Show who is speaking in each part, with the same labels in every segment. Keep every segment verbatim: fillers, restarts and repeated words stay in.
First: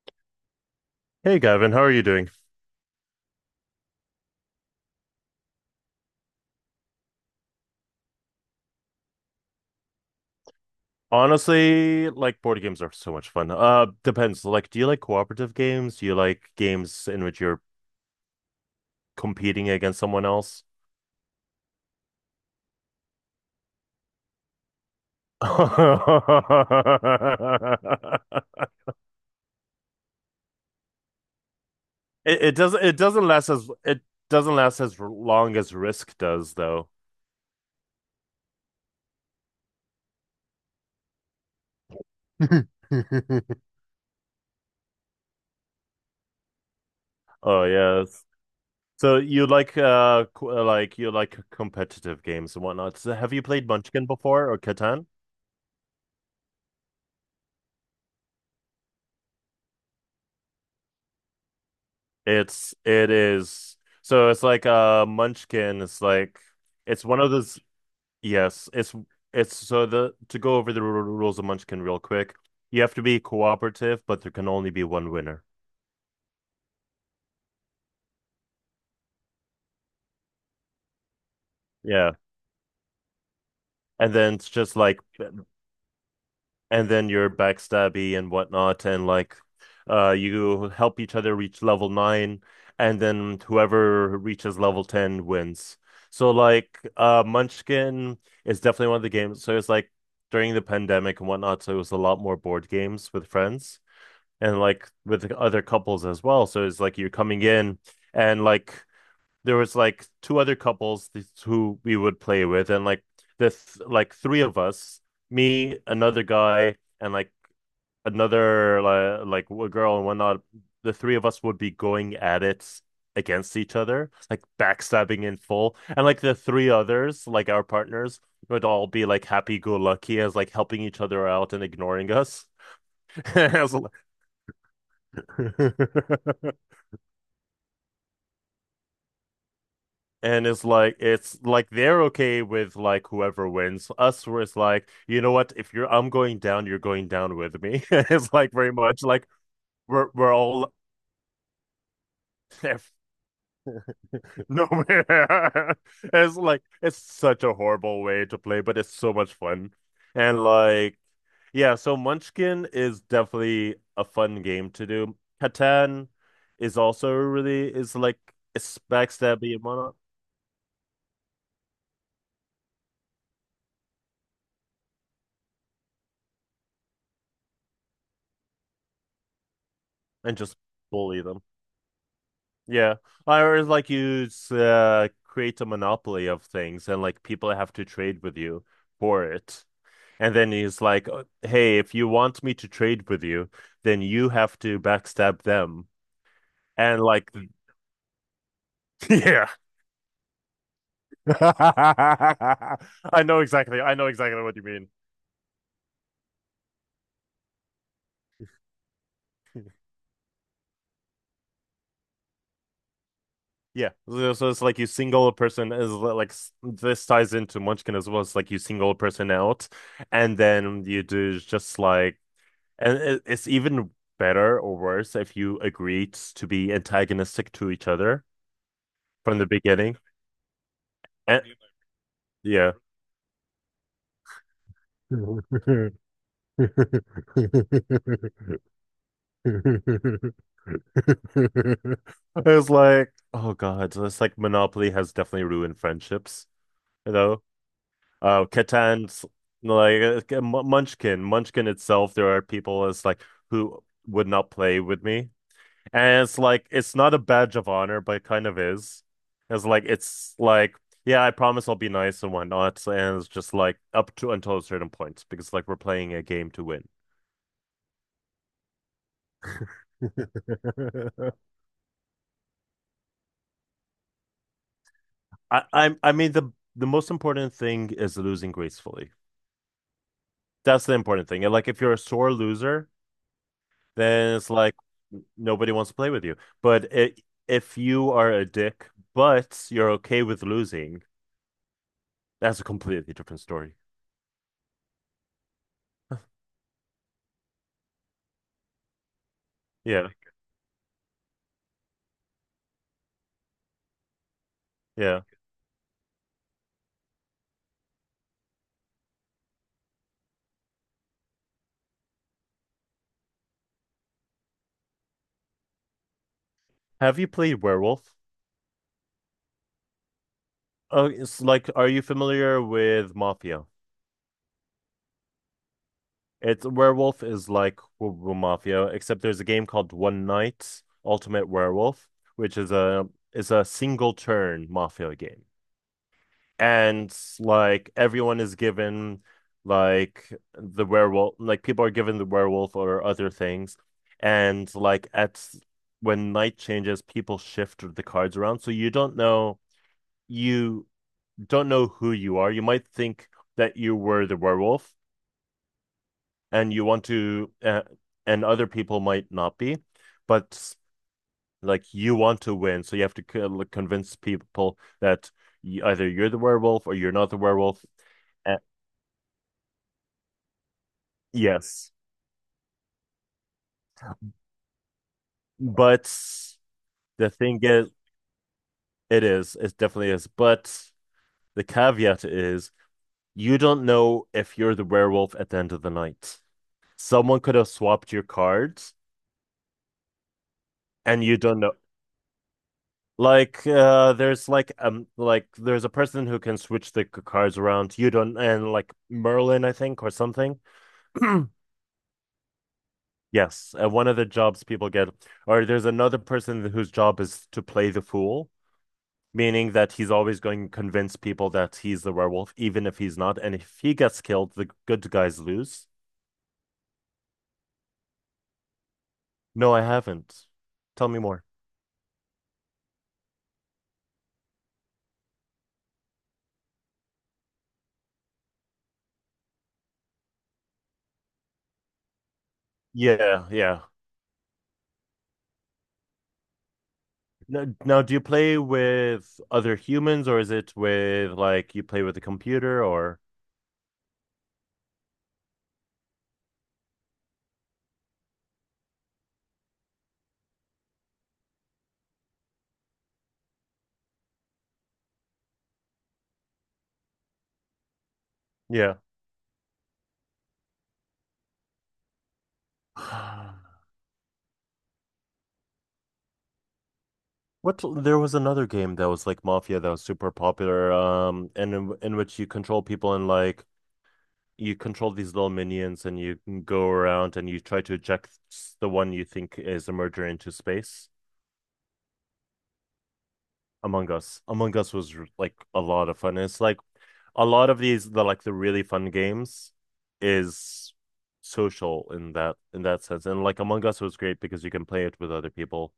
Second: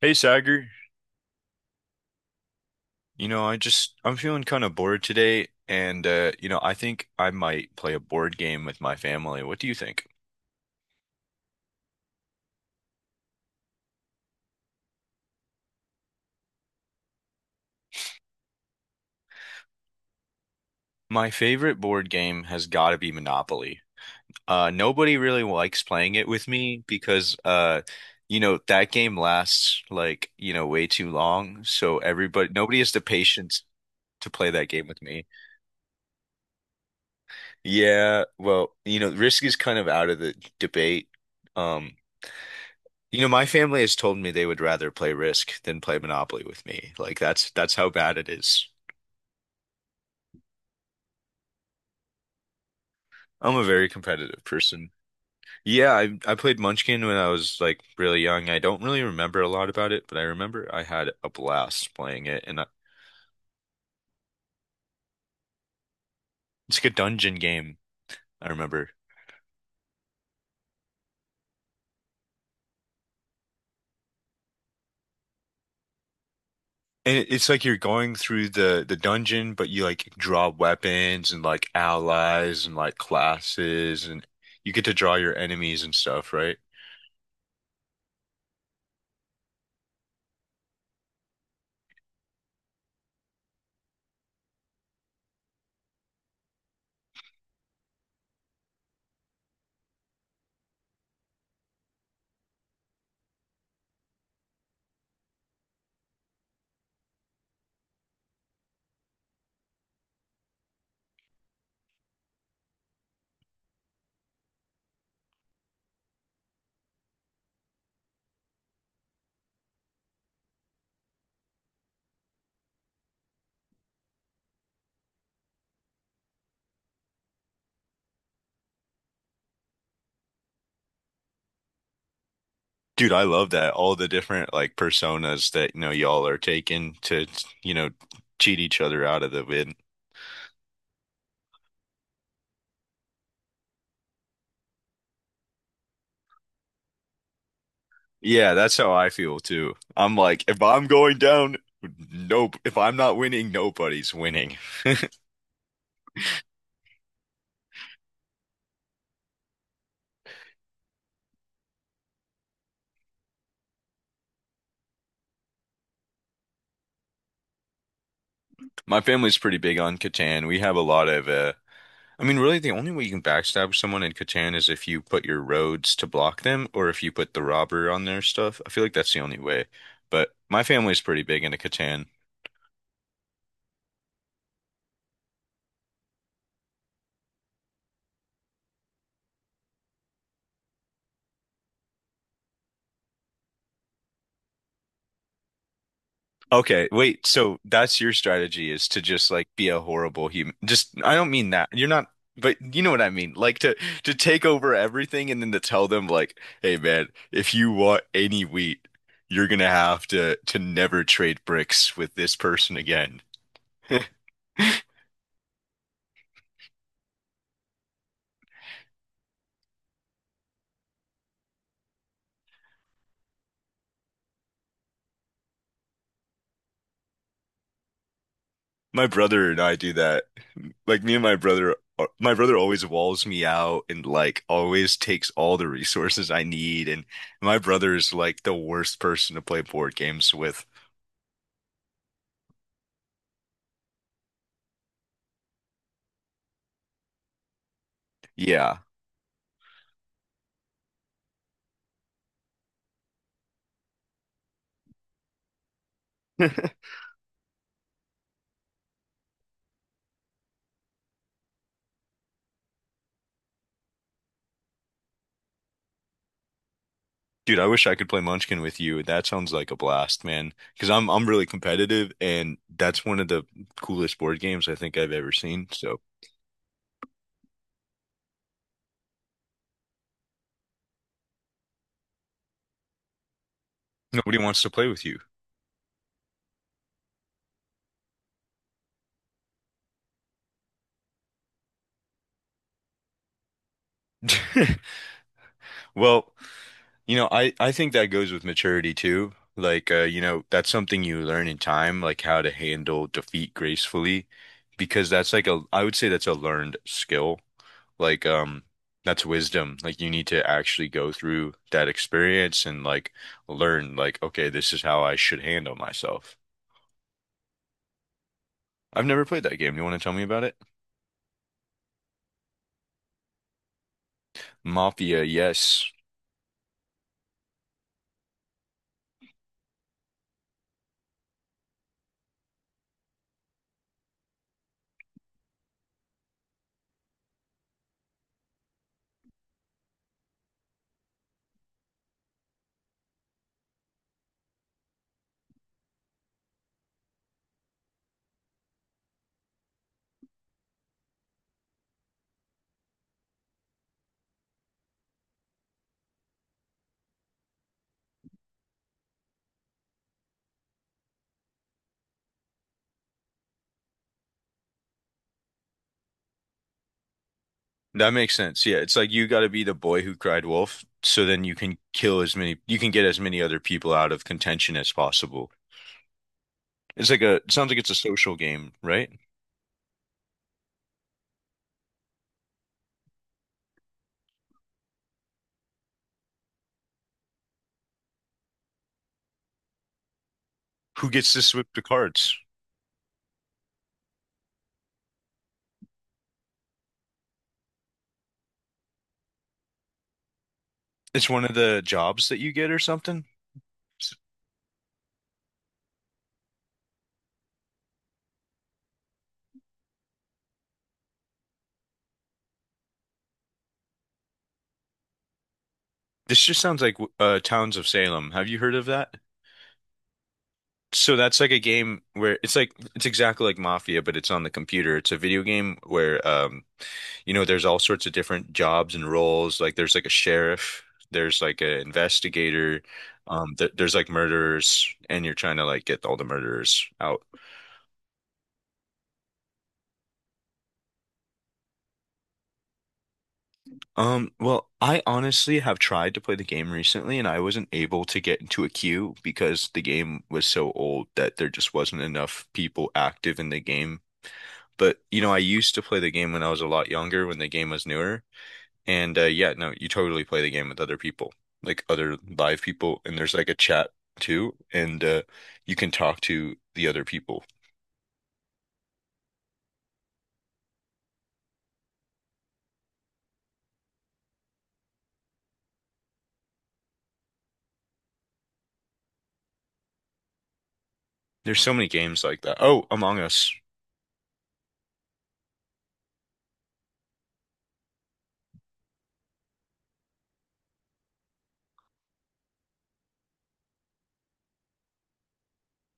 Speaker 1: Hey Sagar,
Speaker 2: Hey Gavin, how are you doing?
Speaker 1: you know, I just I'm feeling kind of bored today and uh you know, I think I might play a board game with my family. What do you think?
Speaker 2: Honestly, like board games are so much fun. Uh, depends. Like, do you like cooperative games? Do you like games in which you're competing against someone else?
Speaker 1: My favorite board game has got to be Monopoly. Uh nobody really likes playing it with me because uh you know, that game lasts like, you know, way too long, so
Speaker 2: It,
Speaker 1: everybody
Speaker 2: it
Speaker 1: nobody
Speaker 2: doesn't
Speaker 1: has
Speaker 2: it
Speaker 1: the
Speaker 2: doesn't last
Speaker 1: patience
Speaker 2: as it
Speaker 1: to play
Speaker 2: doesn't
Speaker 1: that
Speaker 2: last
Speaker 1: game
Speaker 2: as
Speaker 1: with me.
Speaker 2: long as Risk does though.
Speaker 1: Yeah, well, you know, Risk is kind of out of the debate. Um You know, my family has told me they would rather play Risk than play Monopoly with me. Like that's
Speaker 2: Oh
Speaker 1: that's how bad
Speaker 2: yes.
Speaker 1: it is.
Speaker 2: So you like uh qu- like you like competitive games and whatnot. So have you
Speaker 1: I'm a
Speaker 2: played
Speaker 1: very
Speaker 2: Munchkin
Speaker 1: competitive
Speaker 2: before or
Speaker 1: person.
Speaker 2: Catan?
Speaker 1: Yeah, I I played Munchkin when I was like really young. I don't really remember a lot about it, but I remember I had a blast playing it and I,
Speaker 2: It's it is so it's like a Munchkin. It's like
Speaker 1: it's like a
Speaker 2: it's one of
Speaker 1: dungeon
Speaker 2: those.
Speaker 1: game, I
Speaker 2: Yes,
Speaker 1: remember.
Speaker 2: it's it's so the to go over the ru- rules of Munchkin real quick. You have to be cooperative, but there can only be one winner.
Speaker 1: And it- it's like you're going through the the dungeon, but you like draw weapons and like
Speaker 2: Yeah,
Speaker 1: allies and like classes
Speaker 2: and
Speaker 1: and
Speaker 2: then it's
Speaker 1: you
Speaker 2: just
Speaker 1: get to
Speaker 2: like
Speaker 1: draw your enemies and stuff, right?
Speaker 2: and then you're backstabby and whatnot, and like uh, you help each other reach level nine, and then whoever reaches level ten wins. So like uh, Munchkin is definitely one of the games. So it's like during the pandemic and whatnot, so it was a lot more board games with friends and like with other couples as well. So it's like you're coming in and like there was like two other couples who we would play with, and like this, like three of us, me, another guy, and like another like like a girl and whatnot. The three of us would be going at it against each other, like backstabbing in full, and like the three others, like our partners, would all be like happy go lucky as like helping each other out and ignoring us.
Speaker 1: Dude, I love
Speaker 2: I
Speaker 1: that.
Speaker 2: was like-
Speaker 1: All the different like personas that, you know, y'all are taking to, you know, cheat each other out of the win.
Speaker 2: And it's like it's like they're okay with like whoever wins. Us where it's like, you know what, if you're I'm going down, you're going down with me. It's like
Speaker 1: Yeah,
Speaker 2: very
Speaker 1: that's how
Speaker 2: much
Speaker 1: I
Speaker 2: like
Speaker 1: feel too.
Speaker 2: we're
Speaker 1: I'm
Speaker 2: we're
Speaker 1: like, if
Speaker 2: all
Speaker 1: I'm going down, nope. If I'm not winning, nobody's winning.
Speaker 2: nowhere. It's like it's such a horrible way to play, but it's so much fun. And like yeah, so Munchkin is definitely a fun game to do. Catan is also really is like it's
Speaker 1: My family's
Speaker 2: backstabby
Speaker 1: pretty
Speaker 2: and
Speaker 1: big
Speaker 2: whatnot,
Speaker 1: on Catan. We have a lot of, uh, I mean, really the only way you can backstab someone in Catan is if you put your roads to block them or if you put the robber on their stuff. I feel like that's the only way. But
Speaker 2: and just
Speaker 1: my family's
Speaker 2: bully
Speaker 1: pretty
Speaker 2: them.
Speaker 1: big into Catan.
Speaker 2: Yeah. Or it's like you s- uh, create a monopoly of things and like people have to trade with you for it. And then he's like, "Uh, hey, if you want me to trade with you, then you have to backstab them."
Speaker 1: Okay,
Speaker 2: And
Speaker 1: wait.
Speaker 2: like,
Speaker 1: So that's your strategy is to just like
Speaker 2: yeah.
Speaker 1: be a horrible human. Just I don't mean that. You're not, but
Speaker 2: I
Speaker 1: you know what I mean.
Speaker 2: know
Speaker 1: Like to
Speaker 2: exactly. I know
Speaker 1: to
Speaker 2: exactly
Speaker 1: take
Speaker 2: what you
Speaker 1: over
Speaker 2: mean.
Speaker 1: everything and then to tell them like, "Hey man, if you want any wheat, you're gonna have to to never trade bricks with this person again."
Speaker 2: Yeah. So so it's like you single a person is li- like s- this ties into Munchkin as well. It's like you single a person out and then you do is just like. And it, it's even better or worse if you agreed to be antagonistic to each other
Speaker 1: My
Speaker 2: from the
Speaker 1: brother and I do
Speaker 2: beginning.
Speaker 1: that. Like me and my
Speaker 2: And,
Speaker 1: brother, uh, my brother
Speaker 2: yeah.
Speaker 1: always walls me out and like always takes all the resources I
Speaker 2: I
Speaker 1: need. And my brother is like the worst person to play board games with.
Speaker 2: was like, oh God, so it's like Monopoly has definitely ruined friendships, you know? Uh,
Speaker 1: Yeah.
Speaker 2: Catan's like uh, Munchkin, Munchkin itself, there are people as like who would not play with me. And it's like it's not a badge of honor, but it kind of is. It's like it's like, yeah, I promise I'll be nice and whatnot. And it's just like up to until a certain point because like we're playing a game to win.
Speaker 1: Dude, I wish I could play Munchkin with you. That sounds like a blast, man. Because I'm I'm really competitive, and that's one of the coolest board games I think I've ever
Speaker 2: I
Speaker 1: seen.
Speaker 2: I
Speaker 1: So
Speaker 2: I mean the the most important thing is losing gracefully. That's the important thing. And like if you're a sore loser, then
Speaker 1: nobody
Speaker 2: it's
Speaker 1: wants to
Speaker 2: like
Speaker 1: play with you.
Speaker 2: nobody wants to play with you. But it, if you are a dick, but you're okay with losing, that's a completely different story.
Speaker 1: Well, you know, I I think that goes with maturity too. Like, uh,
Speaker 2: Yeah,
Speaker 1: you know, that's something you learn in time, like how to handle defeat gracefully, because
Speaker 2: yeah.
Speaker 1: that's like a I would say that's a learned skill. Like, um, that's wisdom. Like, you need to actually go through that experience and like learn, like, okay, this is how I should handle myself.
Speaker 2: Have you played Werewolf?
Speaker 1: I've never played that game. You want to tell me about it?
Speaker 2: Oh, it's like, are you familiar with Mafia?
Speaker 1: Mafia, yes.
Speaker 2: It's Werewolf is like w- w- Mafia, except there's a game called One Night Ultimate Werewolf, which is a is a single turn Mafia game. And like everyone is given like the werewolf, like people are given the werewolf or other things, and like at when night changes, people shift the cards around, so you don't know you don't know who you are. You might think that you were the werewolf, and you want to, uh, and other people might not be, but like you want to win, so you have to convince people that either you're the werewolf or you're not the werewolf.
Speaker 1: That makes
Speaker 2: Uh,
Speaker 1: sense. Yeah, it's like you got to be the boy who cried wolf, so then you can
Speaker 2: yes,
Speaker 1: kill as many, you can get as many other people out of contention as possible.
Speaker 2: but
Speaker 1: It's like
Speaker 2: the
Speaker 1: a, it
Speaker 2: thing
Speaker 1: sounds like it's
Speaker 2: is,
Speaker 1: a social game, right?
Speaker 2: it is, it definitely is. But the caveat is, you don't know if you're the werewolf at the end of the night. Someone could have swapped your cards,
Speaker 1: Who
Speaker 2: and
Speaker 1: gets
Speaker 2: you
Speaker 1: to
Speaker 2: don't
Speaker 1: sweep
Speaker 2: know.
Speaker 1: the cards?
Speaker 2: Like uh there's like um like there's a person who can switch the c- cards around. You don't and like Merlin, I think, or something.
Speaker 1: It's one of the jobs that you get or something.
Speaker 2: Yes, uh, one of the jobs people get, or there's another person whose job is to play the fool, meaning that he's always going to convince people that he's the werewolf, even if he's not. And if he gets killed, the good guys lose.
Speaker 1: This just sounds like uh, Towns of Salem. Have you heard of that?
Speaker 2: No, I haven't. Tell
Speaker 1: So
Speaker 2: me
Speaker 1: that's
Speaker 2: more.
Speaker 1: like a game where it's like it's exactly like Mafia, but it's on the computer. It's a video game where um you know there's all sorts of different jobs and roles. Like there's like a sheriff, there's like an investigator,
Speaker 2: Yeah,
Speaker 1: um th
Speaker 2: yeah.
Speaker 1: there's like murderers, and you're trying to like get all the murderers out.
Speaker 2: Now, now, do you play with other humans, or is it with like you play with a computer, or?
Speaker 1: Um well, I honestly have tried to play the game recently and I wasn't able to get into a queue because the game was so old that there just wasn't enough people active in the game. But you know, I used to play the game when I was a lot younger, when the game was newer.
Speaker 2: Yeah.
Speaker 1: And uh, yeah, no, you totally play the game with other people, like other live people, and there's like a chat too, and uh, you can talk to the other people.
Speaker 2: What there was another game that was like Mafia that was super popular, um, and in, in which you control people and like you control these little minions and you can go around and you try to eject the one you think is a murderer into space.
Speaker 1: There's so many games like that. Oh, Among Us.
Speaker 2: Among Us. Among Us was r- like a lot of fun. It's like a lot of these the like the really fun games is social in that in that sense. And like Among Us was great because you can play it with other people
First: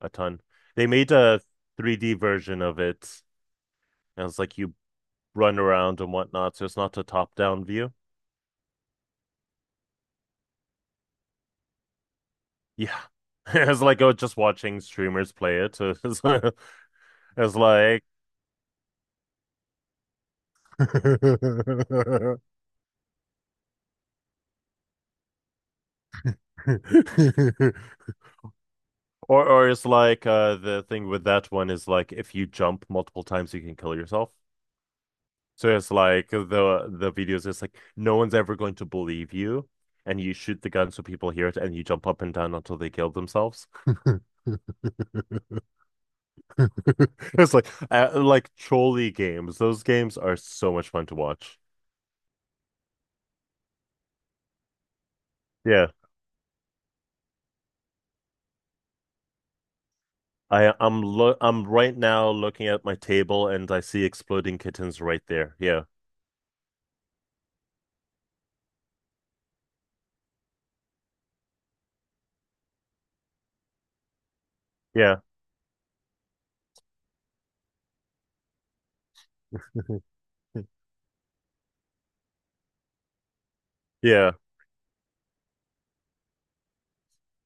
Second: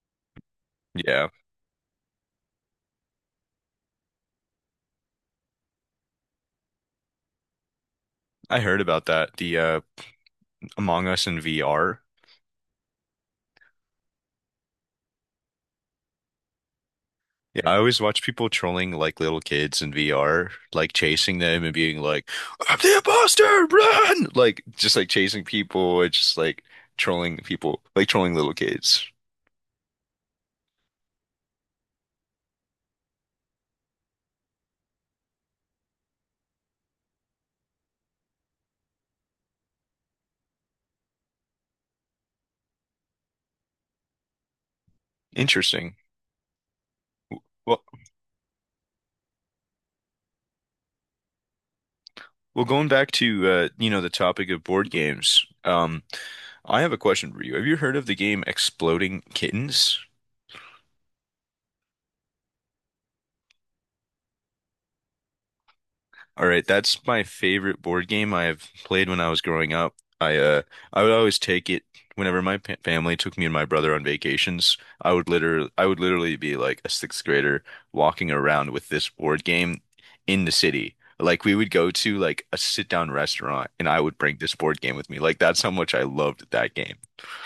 Speaker 2: a ton. They made
Speaker 1: Yeah,
Speaker 2: a three D version of it. And it's like you run around and whatnot, so it's not a top-down view.
Speaker 1: I heard about that. The uh, Among Us in V R.
Speaker 2: Yeah. It's like oh, just watching streamers play it. So It's, it's
Speaker 1: Yeah, I always
Speaker 2: like
Speaker 1: watch people trolling like little kids in V R, like chasing them and being like,
Speaker 2: or
Speaker 1: "I'm the imposter, run!" Like just like chasing people and just like trolling people, like trolling little kids.
Speaker 2: or it's like uh the thing with that one is like if you jump multiple times you can kill yourself. So it's like the the videos is like no one's ever going to believe you, and you shoot the gun so people hear it, and you jump up and down until they kill themselves.
Speaker 1: Interesting.
Speaker 2: It's like
Speaker 1: Well,
Speaker 2: uh, like trolley games. Those games are so much fun to watch.
Speaker 1: well, going back to uh, you know, the topic of board games.
Speaker 2: Yeah,
Speaker 1: Um, I have a question for you. Have you heard of the game Exploding Kittens?
Speaker 2: I I'm lo I'm right now looking at my table and I see exploding kittens right there. Yeah,
Speaker 1: All right, that's my favorite board game I've played when I was growing up. I uh I would always take it whenever my pa family took me and my brother on vacations. I
Speaker 2: yeah,
Speaker 1: would literally I would literally be like a sixth grader walking around with this board game in the city. Like we would go to like a sit down restaurant and I would
Speaker 2: yeah.
Speaker 1: bring this board game with me. Like that's how much I loved that game.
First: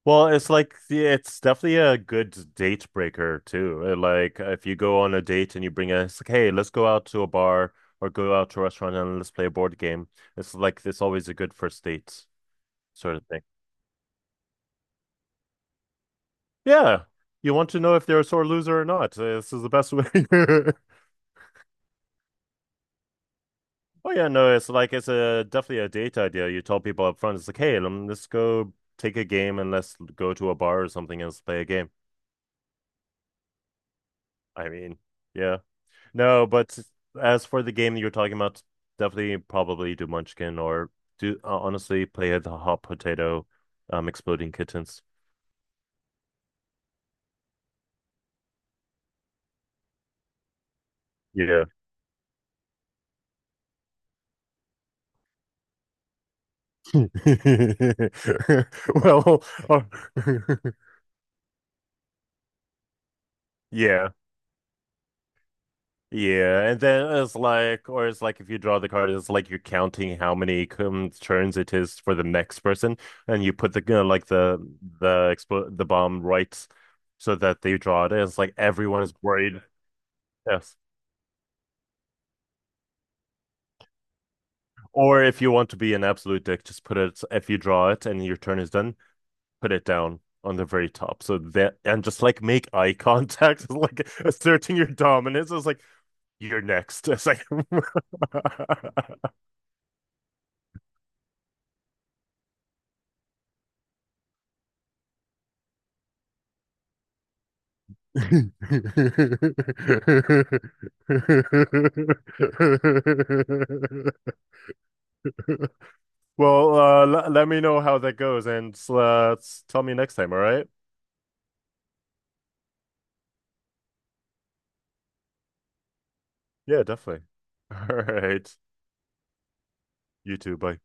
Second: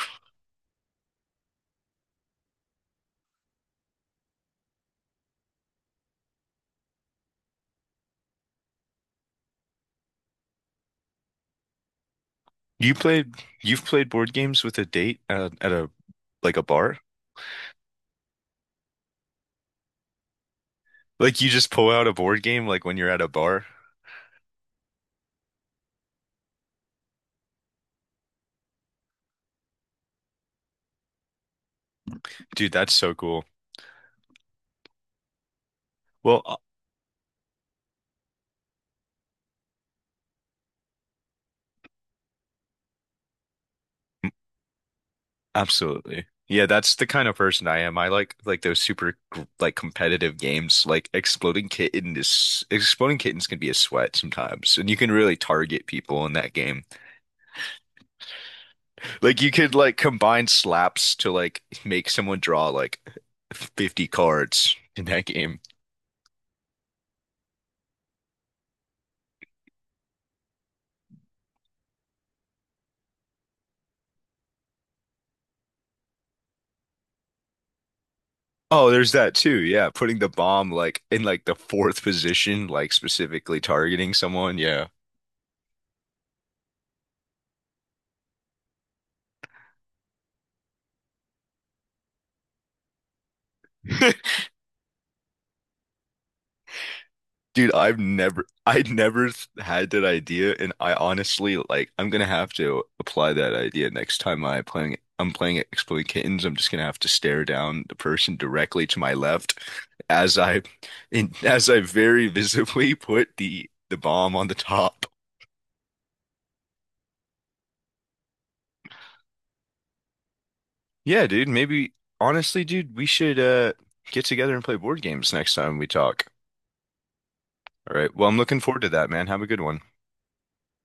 Speaker 2: Well, it's like the- it's definitely a good date breaker too. Uh, Like uh, if you go on a date and you bring a, it's like, hey, let's go out to a bar or go out to a restaurant and let's play a board game. It's like it's always a good first date
Speaker 1: You
Speaker 2: sort of
Speaker 1: played
Speaker 2: thing.
Speaker 1: you've played board games with a date at, at a like a bar?
Speaker 2: Yeah, you want to know if they're a sore loser or not. Uh, This is the best way.
Speaker 1: Like you just pull out a board game like when you're at a bar?
Speaker 2: Oh yeah, no, it's like it's a definitely a date idea. You tell people up front, it's like, hey, um, let's go take a game and let's go to a bar or something and let's play a game.
Speaker 1: Dude, that's so cool.
Speaker 2: I mean, yeah. No,
Speaker 1: Well,
Speaker 2: but as for the game you're talking about, definitely probably do Munchkin or do uh, honestly play the hot potato, um, exploding kittens.
Speaker 1: absolutely. Yeah, that's the kind of person I am. I like like those super gr- like competitive games. Like
Speaker 2: Yeah.
Speaker 1: Exploding Kitten is Exploding Kittens can be a sweat sometimes, and you can really target people in that game. Like
Speaker 2: Well,
Speaker 1: you could
Speaker 2: or-
Speaker 1: like combine slaps to like make someone draw like fifty
Speaker 2: yeah,
Speaker 1: cards in that game.
Speaker 2: yeah, and then it's like, or it's like if you draw the card, it's like you're counting how many um, turns it is for the next person, and you put the you know, like the the expo the bomb right so that they draw it. And it's like
Speaker 1: Oh,
Speaker 2: everyone
Speaker 1: there's
Speaker 2: is
Speaker 1: that too.
Speaker 2: worried.
Speaker 1: Yeah, putting the bomb
Speaker 2: Yes.
Speaker 1: like in like the fourth position, like specifically targeting someone. Yeah.
Speaker 2: Or if you want to be an absolute dick, just put it, if you draw it and your turn is done, put it down on the very top. So that, and just like make eye contact, like asserting your dominance. It's like, you're next. It's like,
Speaker 1: Dude, I've never, I never s- had that idea, and I honestly like. I'm gonna have to apply that idea next time I playing. I'm playing Exploding Kittens. I'm just gonna have to stare down the person directly to my left as I, in, as I very visibly put the the bomb on the top.
Speaker 2: well, uh, l- let me know how that goes and uh, tell me next time. All right.
Speaker 1: Yeah, dude. Maybe honestly, dude, we should uh get together and play board games next time we talk.
Speaker 2: Yeah, definitely.
Speaker 1: All
Speaker 2: All
Speaker 1: right. Well, I'm
Speaker 2: right.
Speaker 1: looking forward to that, man. Have a good one.
Speaker 2: You too. Bye.